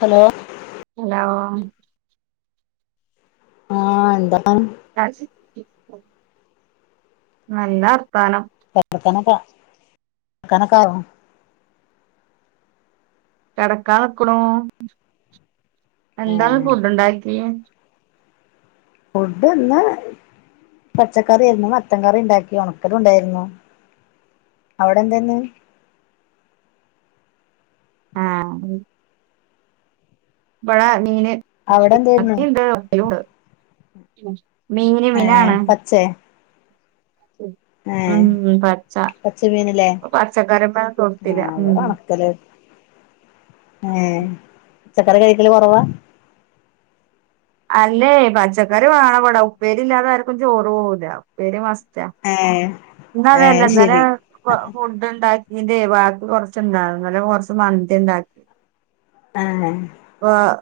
Hello hello ആ എന്താ നല്ല വർത്താനം [unintelligible] കെടക്കാ നിക്കുണു എന്താന്ന് ഏഹ് ഫുഡുണ്ടാക്ക്യേ ഫുഡ് ഇന്ന് പച്ചക്കറിയേര്ന്നു മത്തൻ കറിണ്ടാക്കി ഉണക്കലും ഉണ്ടായിരുന്നു അവിടെ എന്തേന്ന് ആഹ് ഉം ബടെ മീന് അവിടെ മത്തി എന്തായിരുന്നു മത്തിണ്ട് ഉണക്കലൂണ്ട് മീന് ഏഹ് മിനാണ് പച്ചേ ഏഹ് പച്ച പച്ചമീനല്ലേ പച്ചക്കറിപ്പ കൊടുത്തില്ല ആഹ് ഇവിടെ ഉം ഉണക്കല് ഏഹ് പച്ചക്കറി കഴിക്കല് കുറവാ അല്ലേ പച്ചക്കറി വേണേവിടാ ഉപ്പേരി ഇല്ലാതെ ആർക്കും ചോറ് പോവൂല്ല ഉപ്പേരി മസ് ആഹ് എന്താന്ന് അന്നേരം ഫുഡ് ഉണ്ടാക്കിത് വാക്കി കൊറച്ച് ഉണ്ട് കൊറച്ച് മന്തി ഉണ്ടാക്കി ആഹ് ആഹ്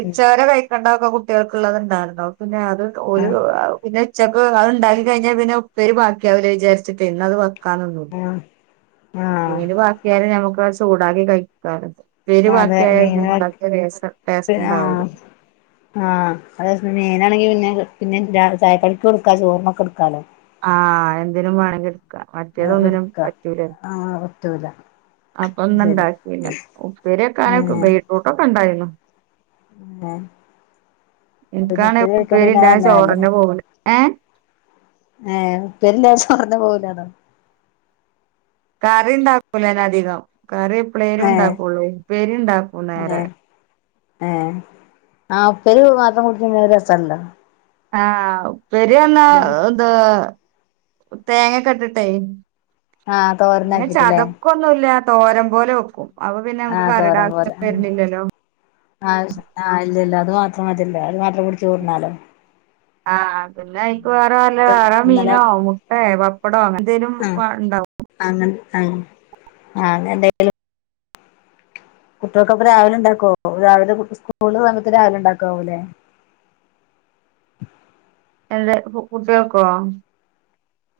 ഉച്ചാര കഴി ക്കണ്ടത്ത കുട്ടികൾക്കുള്ളത് ഉണ്ടായിരുന്ന് പിന്നെ അത് ഒര് ആഹ് പിന്നെ ഉച്ചക്ക് അത്ണ്ടാക്കി കഴിഞ്ഞാൽ പിന്നെ ഉപ്പേരി ബാക്കിയാവില്ലേ വിചാരിച്ചിട്ട് ഇന്ന് അത് വെക്കാനിന്നൂ ആഹ് ആഹ് ഏത് ബാക്കിയാലും ഞമ്മക്ക് ചൂടാക്കി കഴിക്കാറ് ഉപ്പേരി അതെ ബാക്കിയായാലും മീന് [unintelligible] ടേസ്റ്റ് ആഹ് ഉണ്ടാവില്ല ആഹ് അത് മീനാണെങ്കി പിന്നെ പിന്നെ ചായക്കടക്ക് കൊടുക്കാ ചോർമൊക്കെ എടുക്കാലോ ആഹ് എന്തിനും വേണമെങ്കിൽ എടുക്ക മറ്റേത് ഒന്നിനും പറ്റൂല റ്റൂല അപ്പൊ ഒന്നും ഉണ്ടാക്കില ഉപ്പിരിക്കെന ഏഹ് ബീറ്റ്റൂട്ടോക്കെ ഉണ്ടായിരുന്നു ഏഹ് പിന്നെ എനിക്കാണെ കഴിക്കാണ്ട് ഉപ്പേരി പിന്നെ ഉണ്ടായി അതെന്നെ നല്ലേ ചോറന്നെ പോകല് ഏഹ് ഏഹ് ഉപ്പേരി ഇല്ല ദിവസം ചോറന്നെ പോവലലോ കറിണ്ടക്കൂലന അധികം കറി എപ്പളെലും ഏഹ് ഉണ്ടാക്കുള്ളു ഉപ്പേരി ഉണ്ടാക്കൂ നേരെ ഏഹ് ഏഹ് ആഹ് ഉപ്പേരി മാത്രം കുടിക്കുമ്പോ ഒരു രസണ്ടോ ആഹ് ഉപ്പേരി എന്ന ഇത് തേങ്ങേക്കെ ഇട്ടിട്ടേ ആഹ് പിന്നെ തോരനാക്കിട്ട്ല്ലേ ചതൊക്കൊന്നുവില്ല തോരം പോലെ വെക്കും അപ്പോ പിന്നെ നമുക്ക് ആഹ് കറിടെ ആവശ്യം വരുന്നില്ലല്ലോ ആവശ്യം ആഹ് ഇല്ലില്ല അത് മാത്രം മതില്ലോ അത് മാത്രം കുടിച്ച് ചോറുണാലോ ആഹ് പിന്നെ എനിക്ക് വേറെ വല്ല വേറെ ഇന്നലെ മീനോ മുട്ടെ പപ്പടോ അങ്ങനെ എന്തേലും ആഹ് ഉണ്ടാവും അങ്ങനെ ആഹ് അതെന്തേലും കുട്ടികൾക്കപ്പോ രാവിലെ ഉണ്ടാക്കുവൊ രാവിലെ സ്കൂൾ സമയത്ത് രാവിലെ ഉണ്ടാക്കുവല്ലേ [unintelligible] എറെ കുട്ടികൾക്കോ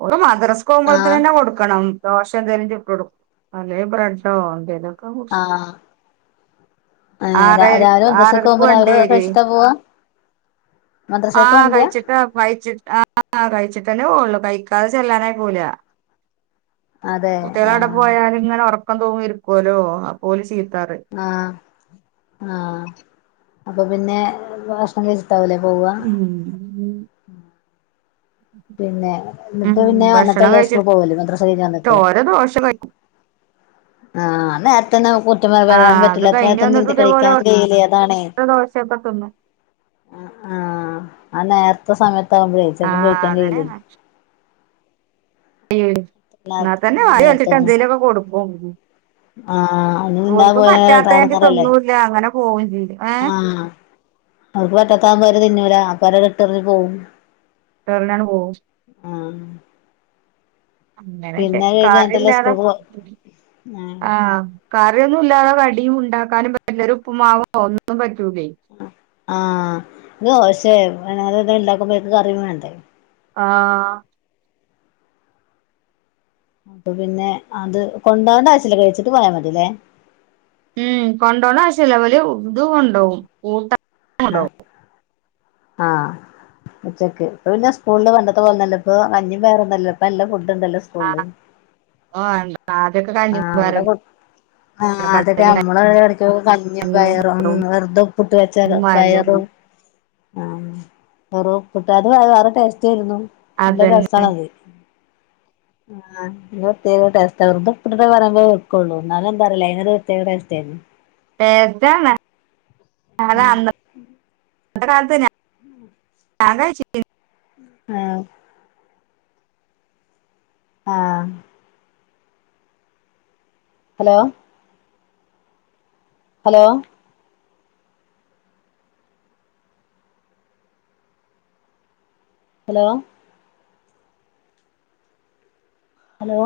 ഒര് മദ്രസ്ക്ക്‌ ആഹ് പോവുമ്പോഴ്ത്തന്നെ കൊടുക്കണം ദോശ ന്തേലും ചുട്ട് കൊടുക്കും അല്ലേ ബ്രെഡോ ന്തേലും ആഹ് ആറര രാവിലെ ദിവസക്ക് ആറരക്ക് വണ്ടി പോകുമ്പ വരുവേ കഴിച്ചിട്ടാ പോവാ മദ്രസക്ക് ആഹ് വണ്ടിയാ കഴിച്ചിട്ട് കഴിച്ചിട്ട് ആഹ് കഴിച്ചിട്ട് ട്ടന്നെ പോവുള്ളൂ കഴിക്കാതെ ചെല്ലാനാവുല്ല അതെ കുട്ടിള് അവിടെ ആഹ് പോയാല് ഇങ്ങനെ ഉറ ക്കം തോന്നിയിരിപ്പുല്ലോ അപ്പോല് ചി ആ ആ അപ്പൊ പിന്നെ ഭക്ഷണം കഴ ഉം [unintelligible] പിന്നെ ഉം എന്നിട്ട് പിന്നെ ഭക്ഷണം വന്നിട്ടല്ലേ സ്കൂൾ കഴിച്ചിട്ട് പോവല്ലോ മദ്രസ കഴിഞ്ഞു വന്നിട്ട് ഓരോ ദോശ കഴിക്കും ആ എന്ന വരാൻ ആഹ് അത് പറ്റില്ല കഴിഞ്ഞ് വന്നിട്ട് [unintelligible] ഇതേപോലെ കഴിക്കാനും കഴയൂല്ലേ അതാണെ. ഓരോ ദോശയൊക്കെ തിന്നും ആ ആ ആ നേരത്തെ സമയത്ത് ആകുമ്പോഴേ ചെലപ്പം കഴ [unintelligible] എന്നാ തന്നെ [unintelligible] എന്തെേലൊക്കെ കൊടുക്ക ആ [unintelligible] പോയ പറ്റാത്തയാണെങ്കി ഇടങ്ങറല്ലേ തിന്നൂല്ല അങ്ങനെ പോവും ചെയ്യും ഏഹ് ആ. അവക്ക് പറ്റാത്ത ആകുമ്പ അവര് തിന്നൂല അപ്പ അവരവിടെ ഇട്ടറിഞ്ഞ് പോവും. ആഹ് [unintelligible] അങ്ങനൊക്കെ പിന്നെ അത് കഴിഞ്ഞ് എന്നിട്ടല്ലേ കാട്ടില്ലാതാ സ്കൂൾക്ക് പോ ആഹ് ആ. കറിയൊന്നും ഇല്ലാതെ കടിയും ഉണ്ടാക്കാനും [unintelligible] ആഹ് ദോശേ അങ്ങനത്തെ എന്തേലുണ്ടാക്കുമ്പോക്ക കറിയും വേണ്ടേ? ആഹ് അപ്പൊ പിന്നെ അത് കൊണ്ടോണ്ട ആവശ്യല്ല കഴിച്ചിട്ട് പോയാ മതില്ലേ? ഉം കൊണ്ടോണ്ട ആശ്യല്ല ഇവല് ഇത് കൊണ്ടോവും കൂട്ടാൻ ആഹ് കൊണ്ടോവും. ആഹ് ഉച്ചക്ക് ഇപ്പ പിന്നെ സ്കൂളില് പണ്ടത്തെ പോലൊന്നുല്ല ഇപ്പോ കഞ്ഞി പയറൊന്നല്ലപ്പ നല്ല ഫുഡ്‌ ഡ് ണ്ടല്ലോ സ്കൂൾല്. ക്കൊക്കെ കഞ്ഞിം പയറും കൊ ആഹ് അതൊക്കെ നമ്മള [unintelligible] കഞ്ഞിം പയറും വെറുതെ ഉപ്പിട്ട് വെച്ച പയറും ആഹ് ഉം വെറും ഉപ്പിട്ടെ അത്‌ അത്‌ വേറെ ടേസ്റ്റേരുന്നു. നല്ല അതന്നെ രസാണത്. ആഹ് ന് പ്രത്യേക ടേസ്റ്റാ വെർതെ ഉപ്പിട്ടിട്ടെ പറയുമ്പൊ വെക്കുള്ളു എന്നാലും എന്താണെന്നറിയില്ല അതിനൊരു പ്രത്യേക ടേസ്റ്റേരുന്നു. ടേസ്റ്റാണ് കാര്ണം ഉം അന്നത്തെ അന്നത്തെ കാലത്ത് ഞാൻ കഴിച്ചിറ്റ് ആഹ് ആഹ് ഹലോ ഹലോ ഹലോ ഹലോ?